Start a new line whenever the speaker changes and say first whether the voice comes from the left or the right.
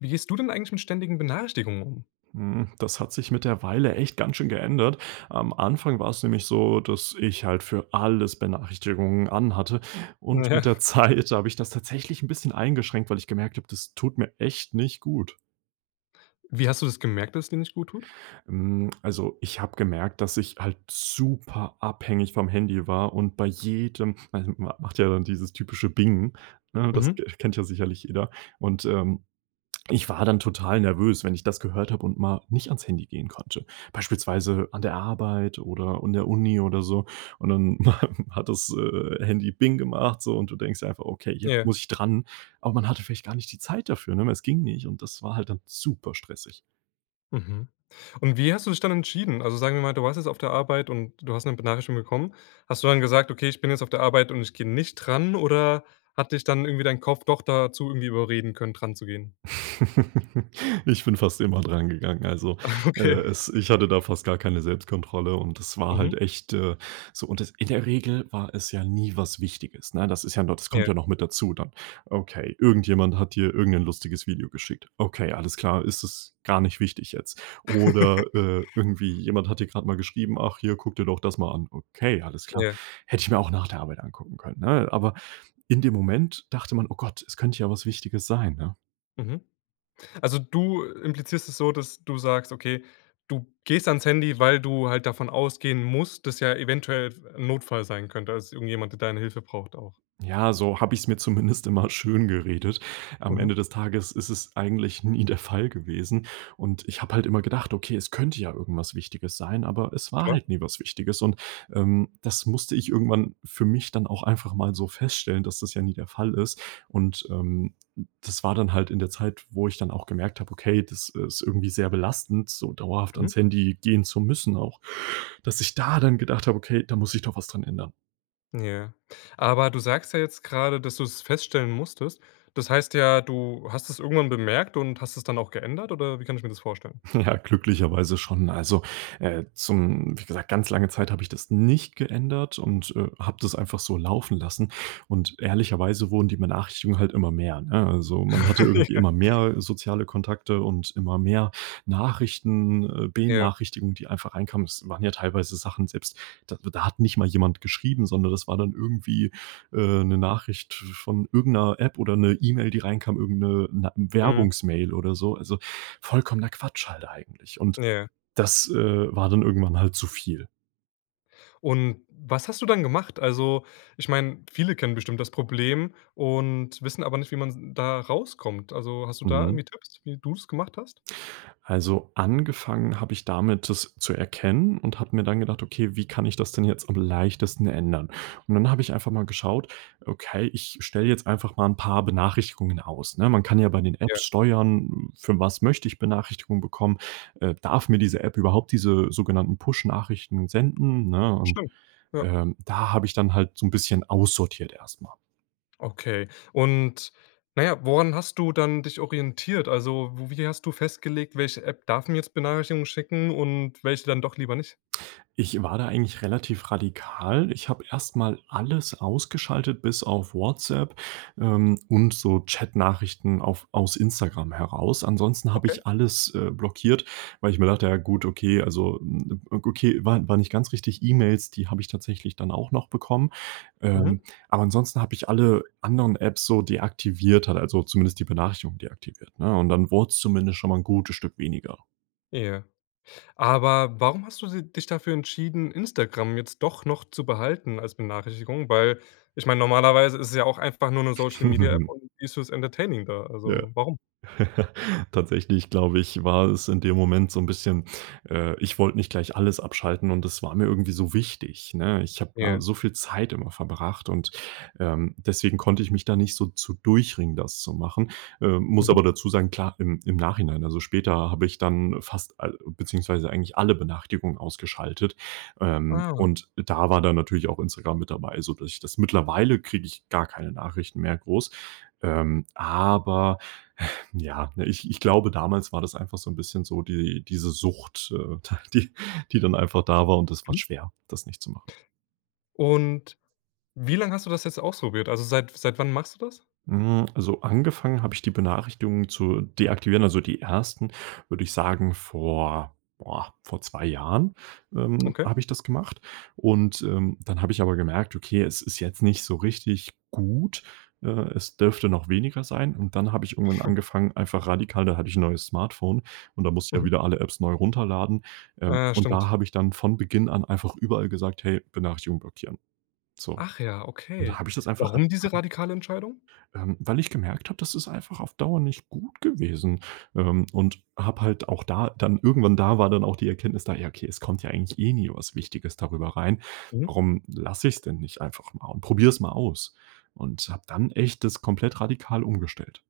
left: Wie gehst du denn eigentlich mit ständigen Benachrichtigungen um?
right: Hm, das hat sich mit der Weile echt ganz schön geändert. Am Anfang war es nämlich so, dass ich halt für alles Benachrichtigungen an hatte. Und mit der
left: Ja.
right: Zeit habe ich das tatsächlich 'n bisschen eingeschränkt, weil ich gemerkt habe, das tut mir echt nicht gut.
left: Wie hast du das gemerkt, dass es dir nicht gut tut?
right: Hm. Also, ich habe gemerkt, dass ich halt super abhängig vom Handy war, und bei jedem ma ma macht ja dann dieses typische Bing, ne, das
left: Mhm.
right: ke kennt ja sicherlich jeder. Und, ähm, ich war dann total nervös, wenn ich das gehört habe und mal nicht ans Handy gehen konnte. Beispielsweise an der Arbeit oder in der Uni oder so. Und dann hat das, äh, Handy Bing gemacht, so und du denkst dir einfach: „Okay, jetzt
left: Ja.
right: muss ich dran." Aber man hatte vielleicht gar nicht die Zeit dafür, ne, weil es ging nicht. Und das war halt dann super stressig.
left: Mhm. Und wie hast du dich dann entschieden? Also, sagen wir mal, du warst jetzt auf der Arbeit und du hast 'ne Benachrichtigung bekommen. Hast du dann gesagt: „Okay, ich bin jetzt auf der Arbeit und ich gehe nicht dran"? Oder hat dich dann irgendwie dein Kopf doch dazu irgendwie überreden können, dran zu gehen?
right: Ich bin fast immer dran gegangen. Also,
left: Ah,
right: äh,
left: okay.
right: es ich hatte da fast gar keine Selbstkontrolle. Und das war halt
left: Mhm.
right: echt, äh, so und das in der Regel war es ja nie was Wichtiges, ne? Das ist ja no das kommt
left: Ja.
right: ja noch mit dazu, dann. Okay, irgendjemand hat dir irgend 'nen lustiges Video geschickt. Okay, alles klar. Ist das gar nicht wichtig jetzt? Oder, äh, irgendwie jemand hat dir gerade mal geschrieben: „Ach, hier, guck dir doch das mal an." Okay, alles klar.
left: Ja.
right: Hätte ich mir auch nach der Arbeit angucken können, ne? Aber in dem Moment dachte man: „Oh Gott, es könnte ja was Wichtiges sein, ne?"
left: Mhm. Also du implizierst es so, dass du sagst okay, du gehst ans Handy, weil du halt davon ausgehen musst, dass ja eventuell f 'n Notfall sein könnte, dass irgendjemand, der deine Hilfe braucht auch.
right: Ja, so habe ich es mir zumindest immer schön geredet. Am
left: Mhm.
right: Ende des Tages ist es eigentlich nie der Fall gewesen. Und ich habe halt immer gedacht: „Okay, es könnte ja irgendwas Wichtiges sein“, aber es war
left: Klar.
right: halt nie was Wichtiges und, ähm, das musste ich irgendwann für mich dann auch einfach mal so feststellen, dass das ja nie der Fall ist. Und, ähm, das war dann halt in der Zeit, wo ich dann auch gemerkt habe: „Okay, das ist irgendwie sehr belastend, so dauerhaft
left: Mhm.
right: ans Handy gehen zu müssen“, auch, dass ich da dann gedacht habe: „Okay, da muss ich doch was dran ändern.“
left: Ja, aber du sagst ja jetzt gerade, dass du es feststellen musstest. Das heißt ja, du hast es irgendwann bemerkt und hast es dann auch geändert, oder wie kann ich mir das vorstellen?
right: Ja, glücklicherweise schon. Also, äh, zum wie gesagt, ganz lange Zeit habe ich das nicht geändert. Und, äh, habe das einfach so laufen lassen. Und ehrlicherweise wurden die Benachrichtigungen halt immer mehr, ne? Also, man hatte irgendwie immer
left: Ja.
right: mehr soziale Kontakte und immer mehr Nachrichten, äh,
left: Ja.
right: Benachrichtigung, die einfach reinkamen. Es waren ja teilweise Sachen selbst, d da hat nicht mal jemand geschrieben, sondern das war dann irgendwie, äh, 'ne Nachricht v von irgend 'ner App oder 'ne E-Mail, die reinkam, irgend 'ne na
left: Mhm.
right: Werbungsmail oder so, also vollkommener Quatsch, halt eigentlich. Und
left: Ja.
right: das, äh, war dann irgendwann halt zu viel.
left: Und was hast du dann gemacht? Also, ich meine, viele kennen bestimmt das Problem und wissen aber nicht, wie man da rauskommt. Also hast du da
right: Mhm.
left: irgendwie Tipps, wie du's gemacht hast?
right: Also angefangen habe ich damit, das zu erkennen und habe mir dann gedacht, okay, wie kann ich das denn jetzt am leichtesten ändern? Und dann habe ich einfach mal geschaut okay, ich stelle jetzt einfach mal 'n paar Benachrichtigungen aus, ne? Man kann ja bei den
left: Ja.
right: Apps steuern, für was möchte ich Benachrichtigungen bekommen, äh, darf mir diese App überhaupt diese sogenannten Push-Nachrichten senden, ne? Und,
left: Stimmt, ja.
right: ähm, da habe ich dann halt so 'n bisschen aussortiert erstmal.
left: Okay. Und, na ja, woran hast du dann dich orientiert? Also, wo wie hast du festgelegt, welche App darf mir jetzt Benachrichtigungen schicken und welche dann doch lieber nicht?
right: Ich war da eigentlich relativ radikal. Ich habe erst mal alles ausgeschaltet bis auf WhatsApp, ähm, und so Chat-Nachrichten auf aus Instagram heraus. Ansonsten habe
left: Okay.
right: ich alles, äh, blockiert, weil ich mir dachte, ja, gut, okay, also okay, wa war nicht ganz richtig. E-Mails, die habe ich tatsächlich dann auch noch bekommen. Ähm,
left: Mhm.
right: aber ansonsten habe ich alle anderen Apps so deaktiviert halt, also zumindest die Benachrichtigung deaktiviert, ne? Und dann wurd's zumindest schon mal 'n gutes Stück weniger.
left: Ja. Aber warum hast du si dich dafür entschieden, Instagram jetzt doch noch zu behalten als Benachrichtigung? Weil, ich meine, normalerweise ist es ja auch einfach nur 'ne Social-Media-App und die ist fürs Entertaining da,
right: Ja.
left: also warum?
right: Tatsächlich, glaube ich, war es in dem Moment so 'n bisschen äh, ich wollte nicht gleich alles abschalten. Und das war mir irgendwie so wichtig, ne? Ich habe da
left: Ja.
right: so viel Zeit immer verbracht. Und, ähm, deswegen konnte ich mich da nicht so zu durchringen, das zu machen, äh, muss
left: Mhm.
right: aber dazu sagen. Klar, im im Nachhinein, also, später habe ich dann fast a beziehungsweise eigentlich alle Benachrichtigungen ausgeschaltet. Ähm,
left: Ah.
right: und da war dann natürlich auch Instagram mit dabei, so dass ich das mittlerweile kriege ich gar keine Nachrichten mehr groß. Ähm, aber, ja, ne? Ich ich glaube, damals war das einfach so 'n bisschen so die diese Sucht, äh, ta die, die dann einfach da war. Und das war
left: Hm.
right: schwer, das nicht zu machen.
left: Und wie lange hast du das jetzt ausprobiert? Also seit seit wann machst du das?
right: Hm, also, angefangen habe ich die Benachrichtigungen zu deaktivieren, also die 1., würde ich sagen, vor boah, vor 2 Jahren, ähm,
left: Okay.
right: habe ich das gemacht. Und, ähm, dann habe ich aber gemerkt: „Okay, es ist jetzt nicht so richtig gut. Äh, es dürfte noch weniger sein.“ Und dann habe ich irgendwann angefangen, einfach radikal da hatte ich 'n neues Smartphone. Und da musste ich ja
left: Mhm.
right: wieder alle Apps neu runterladen. Ähm,
left: Ja,
right: und da
left: stimmt.
right: habe ich dann von Beginn an einfach überall gesagt: „Hey, Benachrichtigung blockieren.“ So.
left: Ach ja,
right: Und da
left: okay.
right: habe ich das einfach
left: Warum diese
right: radikal
left: radikale Entscheidung?
right: Ähm, weil ich gemerkt habe, das ist einfach auf Dauer nicht gut gewesen. Ähm, und habe halt auch da dann irgendwann da war dann auch die Erkenntnis da, ja: „Okay, es kommt ja eigentlich eh nie was Wichtiges darüber rein.
left: Mhm.
right: Warum lasse ich's denn nicht einfach mal und probiere es mal aus“ und habe dann echt das komplett radikal umgestellt.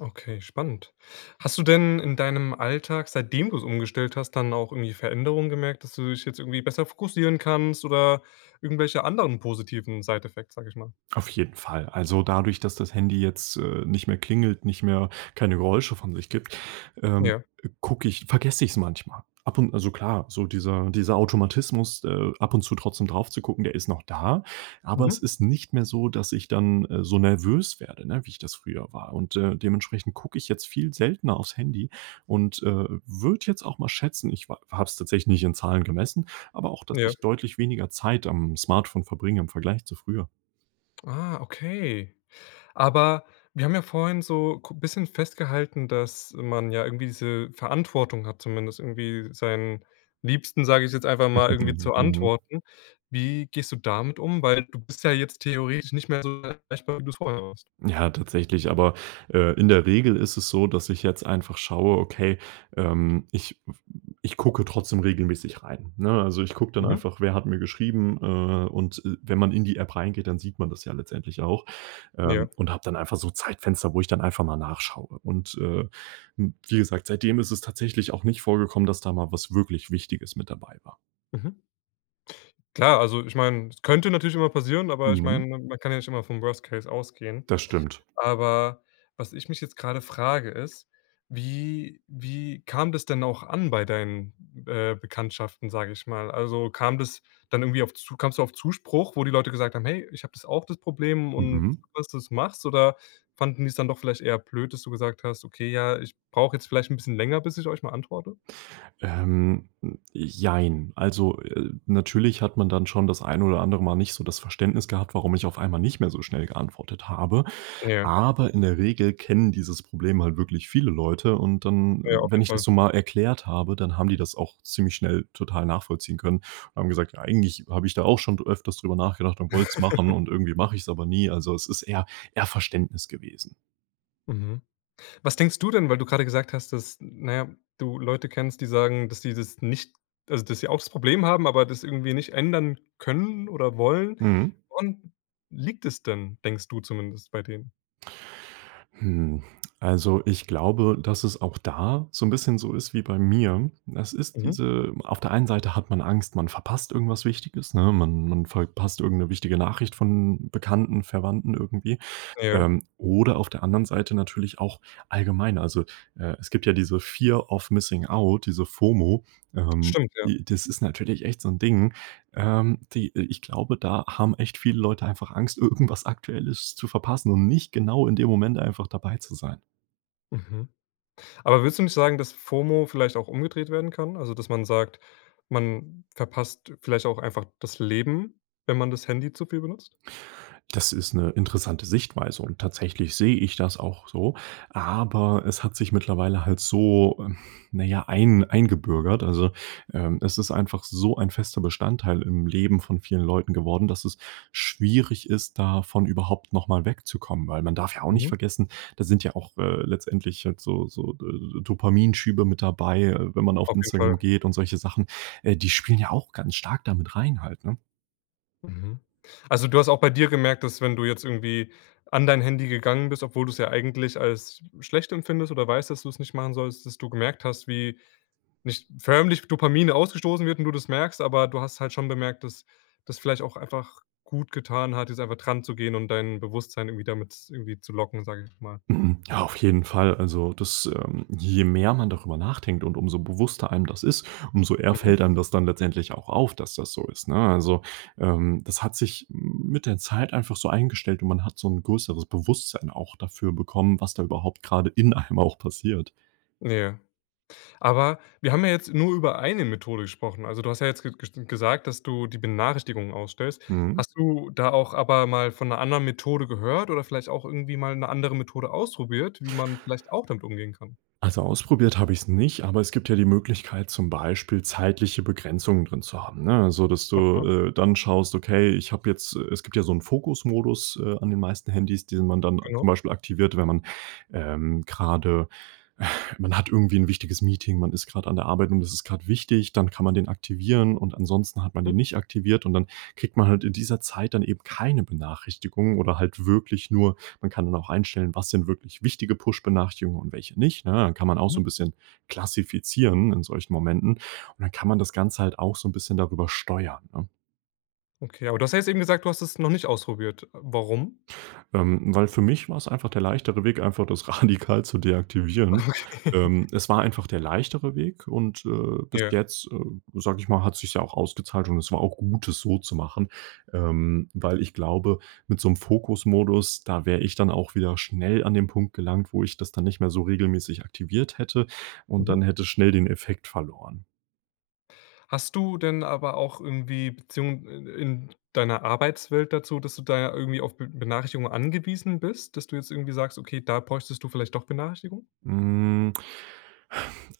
left: Okay, spannend. Hast du denn in deinem Alltag, seitdem du es umgestellt hast, dann auch irgendwie Veränderungen gemerkt, dass du dich jetzt irgendwie besser fokussieren kannst oder irgendwelche anderen positiven Side-Effects, sage ich mal?
right: Auf jeden Fall. Also, dadurch, dass das Handy jetzt, äh, nicht mehr klingelt, nicht mehr keine Geräusche von sich gibt, ähm,
left: Ja.
right: gucke ich vergesse ich es manchmal. Ab und also klar, so dieser dieser Automatismus, äh, ab und zu trotzdem drauf zu gucken, der ist noch da. Aber es
left: Mhm.
right: ist nicht mehr so, dass ich dann, äh, so nervös werde, ne, wie ich das früher war. Und, äh, dementsprechend gucke ich jetzt viel seltener aufs Handy und, äh, würde jetzt auch mal schätzen, ich w habe es tatsächlich nicht in Zahlen gemessen, aber auch, dass
left: Ja.
right: ich deutlich weniger Zeit am Smartphone verbringe im Vergleich zu früher.
left: Ah, okay, aber wir haben ja vorhin so k bisschen festgehalten, dass man ja irgendwie diese Verantwortung hat, zumindest irgendwie seinen Liebsten, sage ich jetzt einfach mal irgendwie
right: Mhm,
left: zu
right: mhm.
left: antworten. Wie gehst du damit um? Weil du bist ja jetzt theoretisch nicht mehr so erreichbar wie du es vorher warst.
right: Ja, tatsächlich. Aber, äh, in der Regel ist es so, dass ich jetzt einfach schaue okay, ähm, ich w ich gucke trotzdem regelmäßig rein, ne? Also, ich gucke dann
left: Mhm.
right: einfach, wer hat mir geschrieben? Äh. Und, äh, wenn man in die App reingeht, dann sieht man das ja letztendlich auch, ähm,
left: Ja.
right: und habe dann einfach so Zeitfenster, wo ich dann einfach mal nachschaue. Und, äh, m wie gesagt, seitdem ist es tatsächlich auch nicht vorgekommen, dass da mal was wirklich Wichtiges mit dabei war.
left: Mhm. Klar, also ich meine, es könnte natürlich immer passieren, aber ich
right: Mhm.
left: meine, man kann ja nicht immer vom Worst-Case ausgehen.
right: Das stimmt.
left: Aber was ich mich jetzt gerade frage ist, wie wie kam das denn auch an bei deinen, äh, Bekanntschaften, sage ich mal? Also kam das dann irgendwie auf Zu kamst du auf Zuspruch, wo die Leute gesagt haben: „Hey, ich habe das auch, das Problem, und
right: Mhm.
left: gut dass du es machst“ oder fanden die es dann doch vielleicht eher blöd, dass du gesagt hast: „Okay, ja, ich brauche jetzt vielleicht 'n bisschen länger, bis ich euch mal antworte“?
right: Ähm. Jein. Also, äh, natürlich hat man dann schon das ein oder andere Mal nicht so das Verständnis gehabt, warum ich auf einmal nicht mehr so schnell geantwortet habe,
left: Ja.
right: aber in der Regel kennen dieses Problem halt wirklich viele Leute, und dann
left: Ja, auf
right: wenn
left: jeden
right: ich das
left: Fall.
right: so mal erklärt habe, dann haben die das auch ziemlich schnell total nachvollziehen können und haben gesagt: „Eigentlich habe ich da auch schon dr öfters darüber nachgedacht und wollte es machen und irgendwie mache ich es aber nie.“ Also, es ist eher eher Verständnis gewesen.
left: Mhm. Was denkst du denn, weil du gerade gesagt hast, dass n naja, du Leute kennst, die sagen, dass die das nicht also, dass sie auch das Problem haben, aber das irgendwie nicht ändern können oder wollen
right: Mhm.
left: woran liegt es denn, denkst du zumindest bei denen?
right: Hm. Also, ich glaube, dass es auch da so 'n bisschen so ist wie bei mir. Es ist
left: Mhm.
right: diese auf der einen Seite hat man Angst, man verpasst irgendwas Wichtiges, ne? Man man verpasst irgendeine wichtige Nachricht von Bekannten, Verwandten irgendwie.
left: Ja.
right: Ähm, oder auf der anderen Seite natürlich auch allgemein. Also, äh, es gibt ja diese Fear of Missing Out, diese FOMO. Ähm,
left: Stimmt, ja.
right: die das ist natürlich echt so 'n Ding. Ähm, die äh, ich glaube, da haben echt viele Leute einfach Angst, irgendwas Aktuelles zu verpassen und nicht genau in dem Moment einfach dabei zu sein.
left: Mhm. Aber würdest du nicht sagen, dass FOMO vielleicht auch umgedreht werden kann? Also, dass man sagt, man verpasst vielleicht auch einfach das Leben, wenn man das Handy zu viel benutzt?
right: Das ist 'ne interessante Sichtweise. Und tatsächlich sehe ich das auch so. Aber es hat sich mittlerweile halt so, ähm, na ja, ein eingebürgert. Also, ähm, es ist einfach so ein fester Bestandteil im Leben von vielen Leuten geworden, dass es schwierig ist, davon überhaupt noch mal wegzukommen, weil man darf ja auch nicht
left: Mhm.
right: vergessen, da sind ja auch, äh, letztendlich halt so so D äh, Dopamin-Schübe mit dabei, äh, wenn man auf
left: Auf jeden
right: Instagram
left: Fall.
right: geht und solche Sachen. Äh, die spielen ja auch ganz stark da mit rein halt, ne?
left: Mhm. Also, du hast auch bei dir gemerkt, dass wenn du jetzt irgendwie an dein Handy gegangen bist, obwohl du es ja eigentlich als schlecht empfindest oder weißt, dass du es nicht machen sollst, dass du gemerkt hast, wie nicht förmlich Dopamine ausgestoßen wird und du das merkst. Aber du hast halt schon bemerkt, dass das vielleicht auch einfach gut getan hat, jetzt einfach dran zu gehen und dein Bewusstsein irgendwie damit z irgendwie zu locken, sage ich jetzt mal.
right: Mhm, ja, auf jeden Fall. Also, das, ähm je mehr man darüber nachdenkt und umso bewusster einem das ist, umso eher
left: Mhm.
right: fällt einem das dann letztendlich auch auf, dass das so ist, ne? Also, ähm, das hat sich mit der Zeit einfach so eingestellt. Und man hat so 'n größeres Bewusstsein auch dafür bekommen, was da überhaupt gerade in einem auch passiert.
left: Ja. Aber wir haben ja jetzt nur über eine Methode gesprochen. Also, du hast ja jetzt ge gesch gesagt, dass du die Benachrichtigungen ausstellst.
right: Mhm.
left: Hast du da auch aber mal von 'ner anderen Methode gehört oder vielleicht auch irgendwie mal 'ne andere Methode ausprobiert, wie man vielleicht auch damit umgehen kann?
right: Also, ausprobiert habe ich's nicht. Aber es gibt ja die Möglichkeit, zum Beispiel zeitliche Begrenzungen drin zu haben, ne? Also, dass du,
left: Aha.
right: äh, dann schaust, okay, ich habe jetzt äh, es gibt ja so 'n Fokus-Modus, äh, an den meisten Handys, den man dann
left: Genau.
right: zum Beispiel aktiviert, wenn man, ähm, gerade man hat irgendwie 'n wichtiges Meeting. Man ist grad an der Arbeit und das ist grad wichtig. Dann kann man den aktivieren und ansonsten hat man den
left: Mhm.
right: nicht aktiviert. Und dann kriegt man halt in dieser Zeit dann eben keine Benachrichtigungen oder halt wirklich nur man kann dann auch einstellen: Was sind wirklich wichtige Push-Benachrichtigungen und welche nicht, ne? Dann kann man auch
left: Mhm.
right: so 'n bisschen klassifizieren in solchen Momenten. Und dann kann man das Ganze halt auch so 'n bisschen darüber steuern, ne?
left: Okay, aber du hast ja jetzt eben gesagt, du hast das noch nicht ausprobiert. Warum?
right: Ähm, weil für mich war's einfach der leichtere Weg, einfach das radikal zu deaktivieren.
left: Okay
right: Ähm, es war einfach der leichtere Weg. Und, äh, bis
left: Ja.
right: jetzt, äh, sage ich mal, hat sich's ja auch ausgezahlt. Und es war auch gut, das so zu machen, ähm, weil ich glaube, mit so 'nem Fokus-Modus, da wäre ich dann auch wieder schnell an den Punkt gelangt, wo ich das dann nicht mehr so regelmäßig aktiviert hätte und dann
left: Mhm.
right: hätte es schnell den Effekt verloren.
left: Hast du denn aber auch irgendwie Beziehung, äh, äh, in deiner Arbeitswelt dazu, dass du da irgendwie auf Be Benachrichtigungen angewiesen bist, dass du jetzt irgendwie sagst, okay, da bräuchtest du vielleicht doch Benachrichtigung?
right: Hm.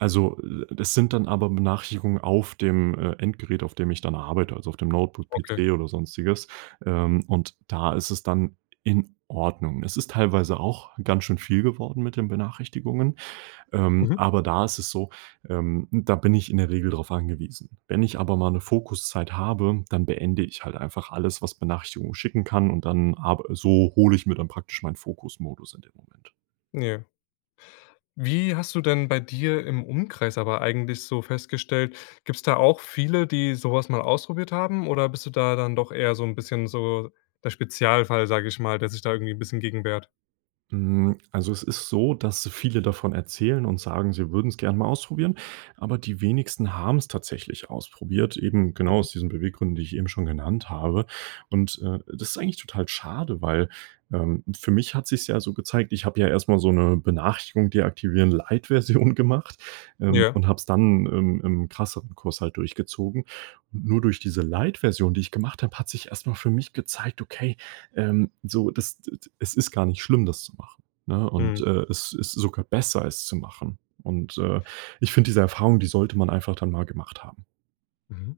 right: Also, äh, das sind dann aber Benachrichtigungen auf dem, äh, Endgerät, auf dem ich dann arbeite, also auf dem Notebook,
left: Okay.
right: PC oder sonstiges. Ähm, und da ist es dann in Ordnung. Es ist teilweise auch ganz schön viel geworden mit den Benachrichtigungen. Ähm,
left: Mhm.
right: aber da ist es so ähm, da bin ich in der Regel darauf angewiesen. Wenn ich aber mal 'ne Fokuszeit habe, dann beende ich halt einfach alles, was Benachrichtigungen schicken kann. Und dann arb so hole ich mir dann praktisch meinen Fokus-Modus in dem Moment.
left: Ja. Wie hast du denn bei dir im Umkreis aber eigentlich so festgestellt gibt es da auch viele, die sowas mal ausprobiert haben? Oder bist du da dann doch eher so 'n bisschen so der Spezialfall, sage ich mal, der sich da irgendwie 'n bisschen gegen wehrt?
right: Hm, also, es ist so, dass viele davon erzählen und sagen, sie würden es gerne mal ausprobieren. Aber die wenigsten haben es tatsächlich ausprobiert. Eben genau
left: Mhm.
right: aus diesen Beweggründen, die ich eben schon genannt habe. Und, äh, das ist eigentlich total schade, weil, ähm, für mich hat sich es ja so gezeigt. Ich habe ja erst mal so 'ne Benachrichtigung deaktivieren Light Version gemacht, ähm,
left: Ja.
right: und habe es dann, ähm, im krasseren Kurs halt durchgezogen. Und nur durch diese Light Version, die ich gemacht habe, hat sich erst mal für mich gezeigt, okay, ähm, so das, äh es ist gar nicht schlimm, das zu machen, ne? Und,
left: Mhm.
right: äh, es ist sogar besser, es zu machen. Und, äh, ich finde diese Erfahrung, die sollte man einfach dann mal gemacht haben.
left: Mhm,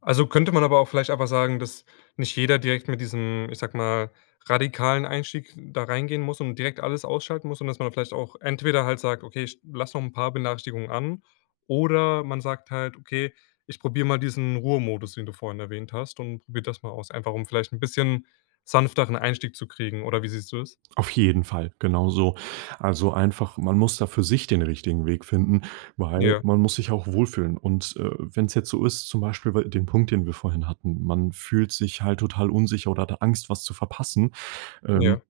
left: also, könnte man aber auch vielleicht einfach sagen, dass nicht jeder direkt mit diesem, ich sage mal, radikalen Einstieg da reingehen muss und direkt alles ausschalten muss und dass man da vielleicht auch entweder halt sagt: „Okay, ich lasse noch 'n paar Benachrichtigungen an", oder man sagt halt: „Okay, ich probiere mal diesen Ruhemodus“, den du vorhin erwähnt hast und probiert das mal aus, einfach, um vielleicht 'n bisschen sanfteren Einstieg zu kriegen, oder wie siehst du das?
right: Auf jeden Fall, genau so. Also, einfach man muss da für sich den richtigen Weg finden, weil
left: Ja.
right: man muss sich auch wohlfühlen. Und, äh, wenn es jetzt so ist, zum Beispiel wei den Punkt, den wir vorhin hatten. Man fühlt sich halt total unsicher oder hat da Angst, was zu verpassen. Ähm,
left: Ja.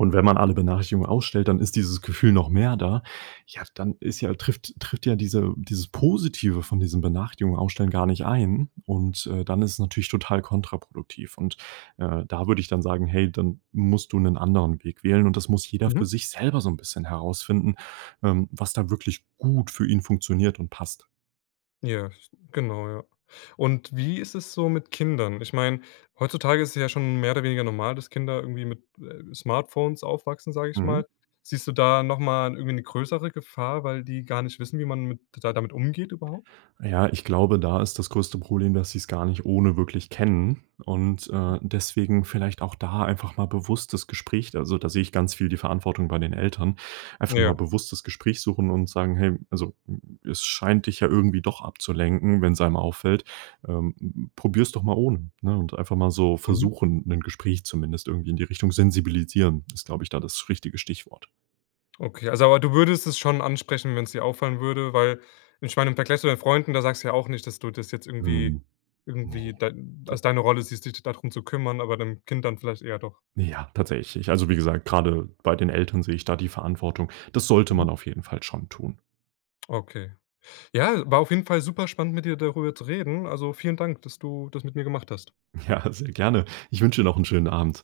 right: und wenn man alle Benachrichtigungen ausstellt, dann ist dieses Gefühl noch mehr da. Ja, dann ist ja trifft tritt ja diese dieses Positive von diesem Benachrichtigungen ausstellen gar nicht ein und, äh, dann ist es natürlich total kontraproduktiv. Und, äh, da würde ich dann sagen: „Hey, dann musst du 'nen anderen Weg wählen." Und das muss jeder
left: Mhm.
right: für sich selber so 'n bisschen herausfinden, ähm, was da wirklich gut für ihn funktioniert und passt.
left: Ja, s genau, ja. Und wie ist es so mit Kindern? Ich meine, heutzutage ist es ja schon mehr oder weniger normal, dass Kinder irgendwie mit, äh, Smartphones aufwachsen, sage ich
right: Mhm.
left: mal. Siehst du da nochmal irgendwie 'ne größere Gefahr, weil die gar nicht wissen, wie man mit da damit umgeht überhaupt?
right: Ja, ich glaube, da ist das größte Problem, dass sie es gar nicht ohne wirklich kennen. Und,
left: Mhm.
right: äh, deswegen vielleicht auch da einfach mal bewusst das Gespräch da also, da sehe ich ganz viel die Verantwortung bei den Eltern einfach mal
left: Ja.
right: bewusst das Gespräch suchen und sagen: „Hey, also, m es scheint dich ja irgendwie doch abzulenken, wenn's einem auffällt, ähm, p probier's doch mal ohne.“ Ne? Und einfach mal so
left: Mhm.
right: versuchen, 'nen Gespräch zumindest irgendwie in die Richtung. Sensibilisieren ist, glaube ich, da das richtige Stichwort.
left: Okay, also, aber du würdest es schon ansprechen, wenn's dir auffallen würde, weil ich meine im Vergleich zu deinen Freunden, da sagst du ja auch nicht, dass du das jetzt irgendwie
right: Mhm, ne
left: irgendwie da
right: da
left: als deine Rolle siehst, s dich dadrum zu kümmern, aber beim Kind dann vielleicht eher doch.
right: Ja, tatsächlich. Ich also, wie gesagt, gerade bei den Eltern sehe ich da die Verantwortung. Das sollte
left: Mhm.
right: man auf jeden Fall schon tun.
left: Okay. Ja, war auf jeden Fall super spannend, mit dir darüber zu reden. Also, vielen Dank, dass du das mit mir gemacht hast.
right: Ja, sehr gerne. Ich wünsche dir noch 'n schönen Abend.